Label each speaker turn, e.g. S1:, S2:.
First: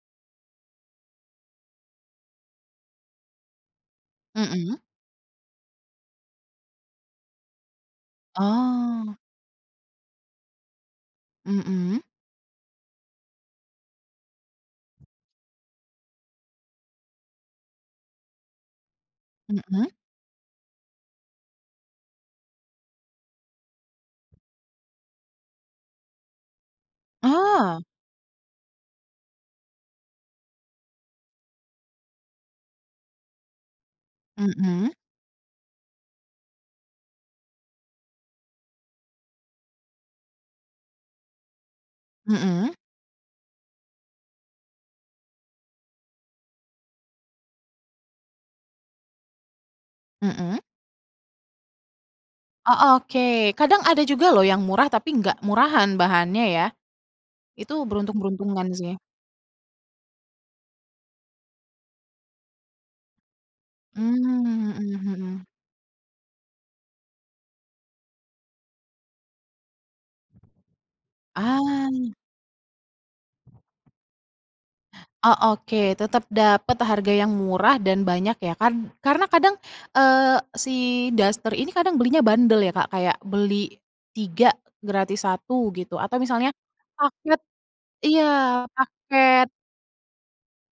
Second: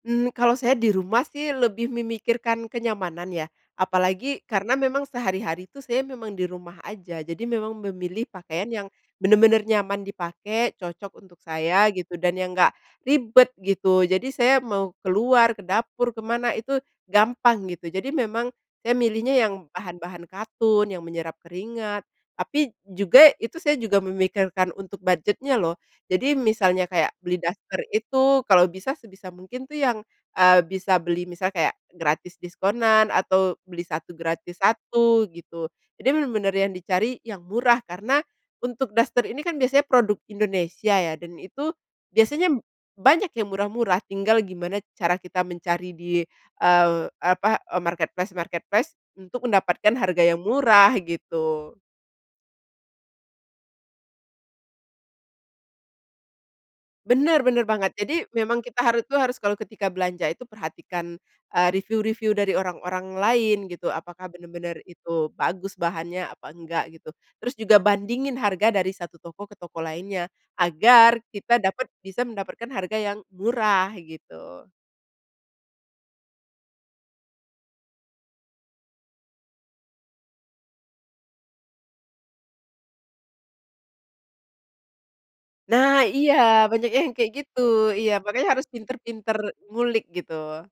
S1: Mmm, kalau saya di rumah sih lebih memikirkan kenyamanan ya. Apalagi karena
S2: Hmm.
S1: memang sehari-hari tuh saya memang di rumah aja. Jadi memang memilih pakaian yang
S2: Oh.
S1: bener-bener nyaman dipakai, cocok untuk saya
S2: Hmm.
S1: gitu, dan yang enggak ribet gitu, jadi saya mau keluar, ke dapur, ke mana, itu gampang gitu. Jadi memang saya milihnya yang
S2: Hmm.
S1: bahan-bahan katun, yang menyerap keringat, tapi juga, itu saya juga memikirkan untuk budget-nya loh. Jadi misalnya kayak, beli daster
S2: Oh.
S1: itu kalau bisa sebisa mungkin tuh yang, eee, bisa beli, misalnya kayak gratis diskonan, atau beli 1 gratis
S2: Hmm.
S1: 1 gitu. Jadi bener-bener yang dicari, yang murah, karena untuk daster ini kan biasanya produk Indonesia ya, dan itu biasanya
S2: Hmm.
S1: banyak yang murah-murah, tinggal gimana cara kita mencari di, eee, apa, eee, marketplace-marketplace untuk mendapatkan harga yang
S2: Hmm.
S1: murah gitu.
S2: Oh, oke, kadang ada juga loh yang murah, tapi enggak murahan bahannya ya.
S1: Bener, bener
S2: Itu
S1: banget. Jadi, memang
S2: beruntung-beruntungan
S1: kita
S2: sih.
S1: hari itu harus, kalau ketika belanja itu perhatikan, eee, review-review dari orang-orang lain gitu, apakah
S2: Mmm,
S1: bener-bener
S2: hmm
S1: itu
S2: hmm.
S1: bagus bahannya, apa enggak gitu. Terus juga bandingin harga dari 1 toko ke toko lainnya, agar kita dapat
S2: Ah.
S1: bisa mendapatkan harga yang murah gitu.
S2: Oh, oke, tetap dapet harga yang murah dan banyak ya kan. Karena kadang, eee, si daster ini kadang belinya bundel ya Kak, kayak beli 3 gratis 1
S1: Nah,
S2: gitu, atau
S1: iya,
S2: misalnya
S1: banyak yang kayak
S2: paket
S1: gitu, iya,
S2: iya,
S1: makanya harus pintar-pintar
S2: paket.
S1: ngulik gitu.